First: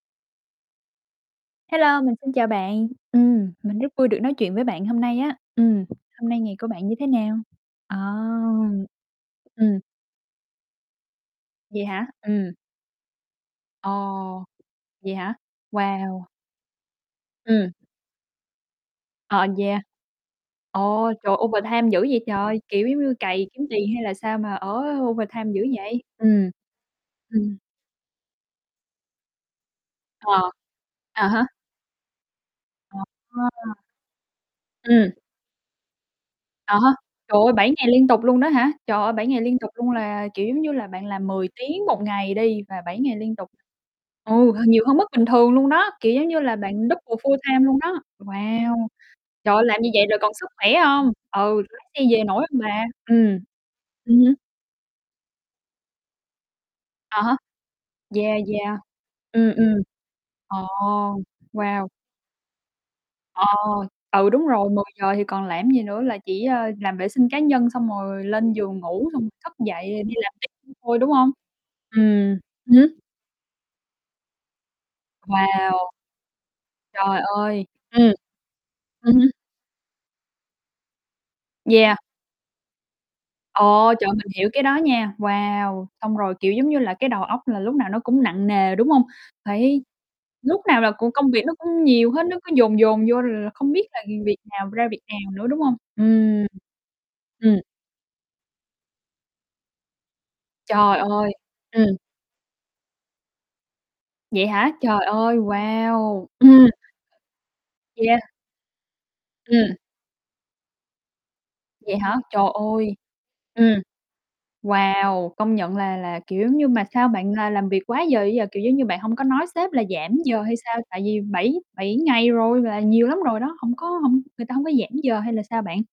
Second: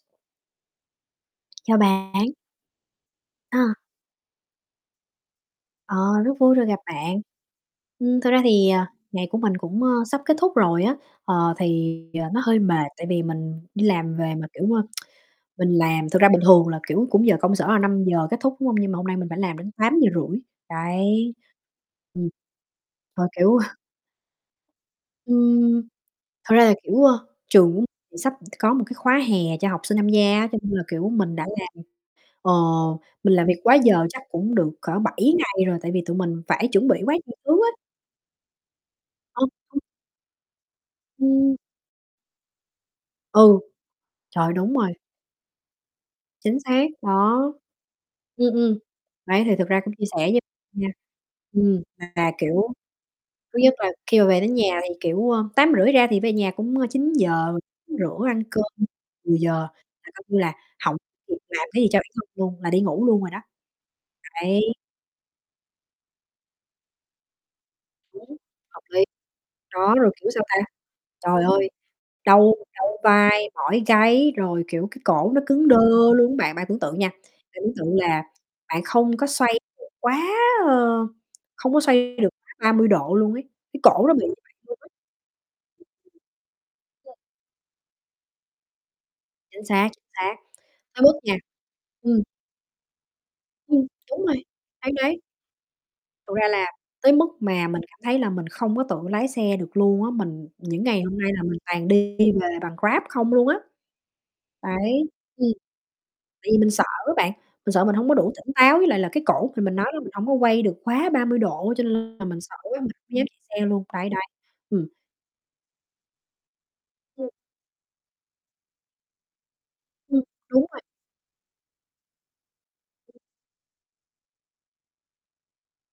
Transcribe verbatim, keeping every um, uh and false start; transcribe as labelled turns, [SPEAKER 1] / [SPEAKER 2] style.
[SPEAKER 1] Chào
[SPEAKER 2] Hello, mình
[SPEAKER 1] bạn.
[SPEAKER 2] xin chào bạn, ừm,
[SPEAKER 1] À.
[SPEAKER 2] mình rất vui được nói chuyện với bạn hôm nay á. Ừm,
[SPEAKER 1] Ờ,
[SPEAKER 2] hôm
[SPEAKER 1] rất
[SPEAKER 2] nay
[SPEAKER 1] vui
[SPEAKER 2] ngày
[SPEAKER 1] được
[SPEAKER 2] của
[SPEAKER 1] gặp
[SPEAKER 2] bạn như thế
[SPEAKER 1] bạn.
[SPEAKER 2] nào? Ờ.
[SPEAKER 1] Ừm, thực ra thì, à, ngày của mình
[SPEAKER 2] Ừm.
[SPEAKER 1] cũng, ơ, sắp kết thúc rồi á. Ờ,
[SPEAKER 2] Vậy
[SPEAKER 1] thì,
[SPEAKER 2] hả?
[SPEAKER 1] ờ, nó
[SPEAKER 2] Ừm.
[SPEAKER 1] hơi mệt tại vì mình đi làm về
[SPEAKER 2] Ồ.
[SPEAKER 1] mà, kiểu, ơ,
[SPEAKER 2] Vậy hả?
[SPEAKER 1] mình làm thực
[SPEAKER 2] Wow.
[SPEAKER 1] ra bình thường là, kiểu, cũng giờ công sở
[SPEAKER 2] Ừm.
[SPEAKER 1] là năm giờ kết thúc, đúng hông? Nhưng mà hôm nay mình phải
[SPEAKER 2] Ờ,
[SPEAKER 1] làm đến
[SPEAKER 2] yeah.
[SPEAKER 1] tám giờ rưỡi
[SPEAKER 2] Ồ,
[SPEAKER 1] đấy.
[SPEAKER 2] trời, overtime dữ vậy
[SPEAKER 1] Ừm.
[SPEAKER 2] trời, kiểu giống như,
[SPEAKER 1] Ờ,
[SPEAKER 2] cày
[SPEAKER 1] kiểu
[SPEAKER 2] kiếm tiền hay là sao mà ở overtime dữ
[SPEAKER 1] Ừm,
[SPEAKER 2] vậy? Ừm.
[SPEAKER 1] thật ra là, kiểu, ơ,
[SPEAKER 2] Ừm.
[SPEAKER 1] trường sắp có một cái khóa hè cho học sinh tham gia
[SPEAKER 2] À.
[SPEAKER 1] á, cho nên là, kiểu,
[SPEAKER 2] À
[SPEAKER 1] mình
[SPEAKER 2] há.
[SPEAKER 1] đã làm, ờ, mình làm việc quá
[SPEAKER 2] [unintelligible]
[SPEAKER 1] giờ chắc cũng được cỡ
[SPEAKER 2] Ừm.
[SPEAKER 1] bảy ngày rồi, tại vì tụi mình phải
[SPEAKER 2] À
[SPEAKER 1] chuẩn
[SPEAKER 2] ha.
[SPEAKER 1] bị quá nhiều
[SPEAKER 2] Trời ơi,
[SPEAKER 1] thứ
[SPEAKER 2] bảy
[SPEAKER 1] á.
[SPEAKER 2] ngày liên tục luôn đó hả? Trời ơi, bảy ngày liên tục
[SPEAKER 1] [unintelligible]
[SPEAKER 2] luôn, là kiểu, giống như là, bạn làm mười
[SPEAKER 1] Ừm.
[SPEAKER 2] tiếng một ngày đi và bảy ngày liên tục.
[SPEAKER 1] Ừ.
[SPEAKER 2] Ừ,
[SPEAKER 1] Trời,
[SPEAKER 2] h
[SPEAKER 1] đúng
[SPEAKER 2] nhiều
[SPEAKER 1] rồi.
[SPEAKER 2] hơn mức bình thường luôn đó, kiểu, giống như là
[SPEAKER 1] Chính
[SPEAKER 2] bạn
[SPEAKER 1] xác,
[SPEAKER 2] double
[SPEAKER 1] đó.
[SPEAKER 2] full-time luôn đó.
[SPEAKER 1] Ừm, ừm.
[SPEAKER 2] Wow.
[SPEAKER 1] Đấy,
[SPEAKER 2] Trời
[SPEAKER 1] thì
[SPEAKER 2] ơi,
[SPEAKER 1] thực
[SPEAKER 2] làm
[SPEAKER 1] ra
[SPEAKER 2] như
[SPEAKER 1] cũng chia
[SPEAKER 2] vậy
[SPEAKER 1] sẻ
[SPEAKER 2] rồi còn
[SPEAKER 1] với
[SPEAKER 2] sức khỏe
[SPEAKER 1] nha.
[SPEAKER 2] hông? Ừ, lái
[SPEAKER 1] Ừm,
[SPEAKER 2] xe về
[SPEAKER 1] mà,
[SPEAKER 2] nổi hông
[SPEAKER 1] kiểu,
[SPEAKER 2] bà? Ừm.
[SPEAKER 1] thứ nhất là khi
[SPEAKER 2] Ừm
[SPEAKER 1] mà
[SPEAKER 2] hứm.
[SPEAKER 1] về đến nhà thì, kiểu ờ, tám rưỡi ra thì về nhà cũng chín
[SPEAKER 2] Á há.
[SPEAKER 1] giờ rửa
[SPEAKER 2] Yeah,
[SPEAKER 1] ăn cơm,
[SPEAKER 2] yeah.
[SPEAKER 1] mười
[SPEAKER 2] Ừm,
[SPEAKER 1] giờ
[SPEAKER 2] ừm.
[SPEAKER 1] là coi như là
[SPEAKER 2] Ồ!
[SPEAKER 1] hổng kịp làm cái
[SPEAKER 2] Wow.
[SPEAKER 1] gì cho bản thân luôn, là đi ngủ luôn rồi đó.
[SPEAKER 2] Ồ. Ừ, đúng
[SPEAKER 1] Đấy.
[SPEAKER 2] rồi, mười giờ thì còn làm gì nữa, là chỉ, ơ, làm vệ sinh cá nhân, xong rồi
[SPEAKER 1] Đúng,
[SPEAKER 2] lên giường
[SPEAKER 1] hợp lý,
[SPEAKER 2] ngủ, xong thức
[SPEAKER 1] đó,
[SPEAKER 2] dậy
[SPEAKER 1] rồi,
[SPEAKER 2] đi
[SPEAKER 1] kiểu,
[SPEAKER 2] làm
[SPEAKER 1] sao
[SPEAKER 2] tiếp
[SPEAKER 1] ta?
[SPEAKER 2] [unintelligible] thôi, đúng hông?
[SPEAKER 1] Trời ơi,
[SPEAKER 2] Ừm
[SPEAKER 1] đau
[SPEAKER 2] hứm.
[SPEAKER 1] đau vai, mỏi gáy rồi, kiểu, cái cổ nó cứng đơ
[SPEAKER 2] Wow!
[SPEAKER 1] luôn á bạn. Bạn tưởng tượng nha,
[SPEAKER 2] Trời
[SPEAKER 1] bạn
[SPEAKER 2] ơi,
[SPEAKER 1] tưởng tượng
[SPEAKER 2] ừm.
[SPEAKER 1] là bạn
[SPEAKER 2] Ừm
[SPEAKER 1] không có
[SPEAKER 2] hưm.
[SPEAKER 1] xoay được quá, ơ không có
[SPEAKER 2] Yeah.
[SPEAKER 1] xoay được ba mươi độ luôn ấy, cái
[SPEAKER 2] Ồ!
[SPEAKER 1] cổ
[SPEAKER 2] Trời,
[SPEAKER 1] nó bị
[SPEAKER 2] mình
[SPEAKER 1] như
[SPEAKER 2] hiểu
[SPEAKER 1] vậy
[SPEAKER 2] cái đó
[SPEAKER 1] luôn ấy.
[SPEAKER 2] nha. Wow. Xong rồi, kiểu, giống như là,
[SPEAKER 1] [unintelligible]
[SPEAKER 2] cái
[SPEAKER 1] [unintelligible]
[SPEAKER 2] đầu óc là lúc nào nó cũng nặng nề, đúng hông?
[SPEAKER 1] Chính
[SPEAKER 2] Phải
[SPEAKER 1] xác, chính xác,
[SPEAKER 2] lúc nào là
[SPEAKER 1] tới
[SPEAKER 2] cũng
[SPEAKER 1] mức
[SPEAKER 2] công
[SPEAKER 1] nha
[SPEAKER 2] việc nó cũng nhiều
[SPEAKER 1] ừm.
[SPEAKER 2] hết, nó cứ dồn, dồn vô, rồi là không
[SPEAKER 1] Ừm,
[SPEAKER 2] biết là
[SPEAKER 1] đúng
[SPEAKER 2] việc
[SPEAKER 1] rồi,
[SPEAKER 2] nào ra
[SPEAKER 1] phán
[SPEAKER 2] việc
[SPEAKER 1] đoán.
[SPEAKER 2] nào nữa, đúng hông?
[SPEAKER 1] Thật
[SPEAKER 2] Ừm.
[SPEAKER 1] ra là tới mức
[SPEAKER 2] Ừm.
[SPEAKER 1] mà mình cảm thấy là mình không có tự lái xe được luôn á, mình những
[SPEAKER 2] Trời
[SPEAKER 1] ngày hôm
[SPEAKER 2] ơi.
[SPEAKER 1] nay là mình toàn
[SPEAKER 2] Ừm.
[SPEAKER 1] đi về bằng Grab không luôn á.
[SPEAKER 2] Vậy hả? Trời
[SPEAKER 1] Đấy,
[SPEAKER 2] ơi.
[SPEAKER 1] ừm,
[SPEAKER 2] Wow!
[SPEAKER 1] tại vì
[SPEAKER 2] Ừm.
[SPEAKER 1] mình sợ á bạn, mình sợ mình hổng có
[SPEAKER 2] Yeah.
[SPEAKER 1] đủ tỉnh táo, với lại là cái cổ thì
[SPEAKER 2] Ừm.
[SPEAKER 1] mình nói là mình hổng có quay được quá ba mươi độ á, cho
[SPEAKER 2] Vậy hả?
[SPEAKER 1] nên là mình
[SPEAKER 2] Trời
[SPEAKER 1] sợ quá, mình
[SPEAKER 2] ơi.
[SPEAKER 1] dám chạy xe
[SPEAKER 2] Ừm.
[SPEAKER 1] luôn, đấy, đấy. Ừm.
[SPEAKER 2] Wow. Công nhận là là, kiểu, giống như mà sao bạn
[SPEAKER 1] [unintelligible]
[SPEAKER 2] là làm việc quá giờ dữ vậy? Kiểu giống như, bạn hông có nói sếp là giảm
[SPEAKER 1] Ừm,
[SPEAKER 2] giờ hay
[SPEAKER 1] đúng
[SPEAKER 2] sao?
[SPEAKER 1] vậy.
[SPEAKER 2] Tại vì bảy bảy ngày rồi là nhiều lắm rồi đó, hổng có hông người ta hổng có giảm giờ hay là sao bạn?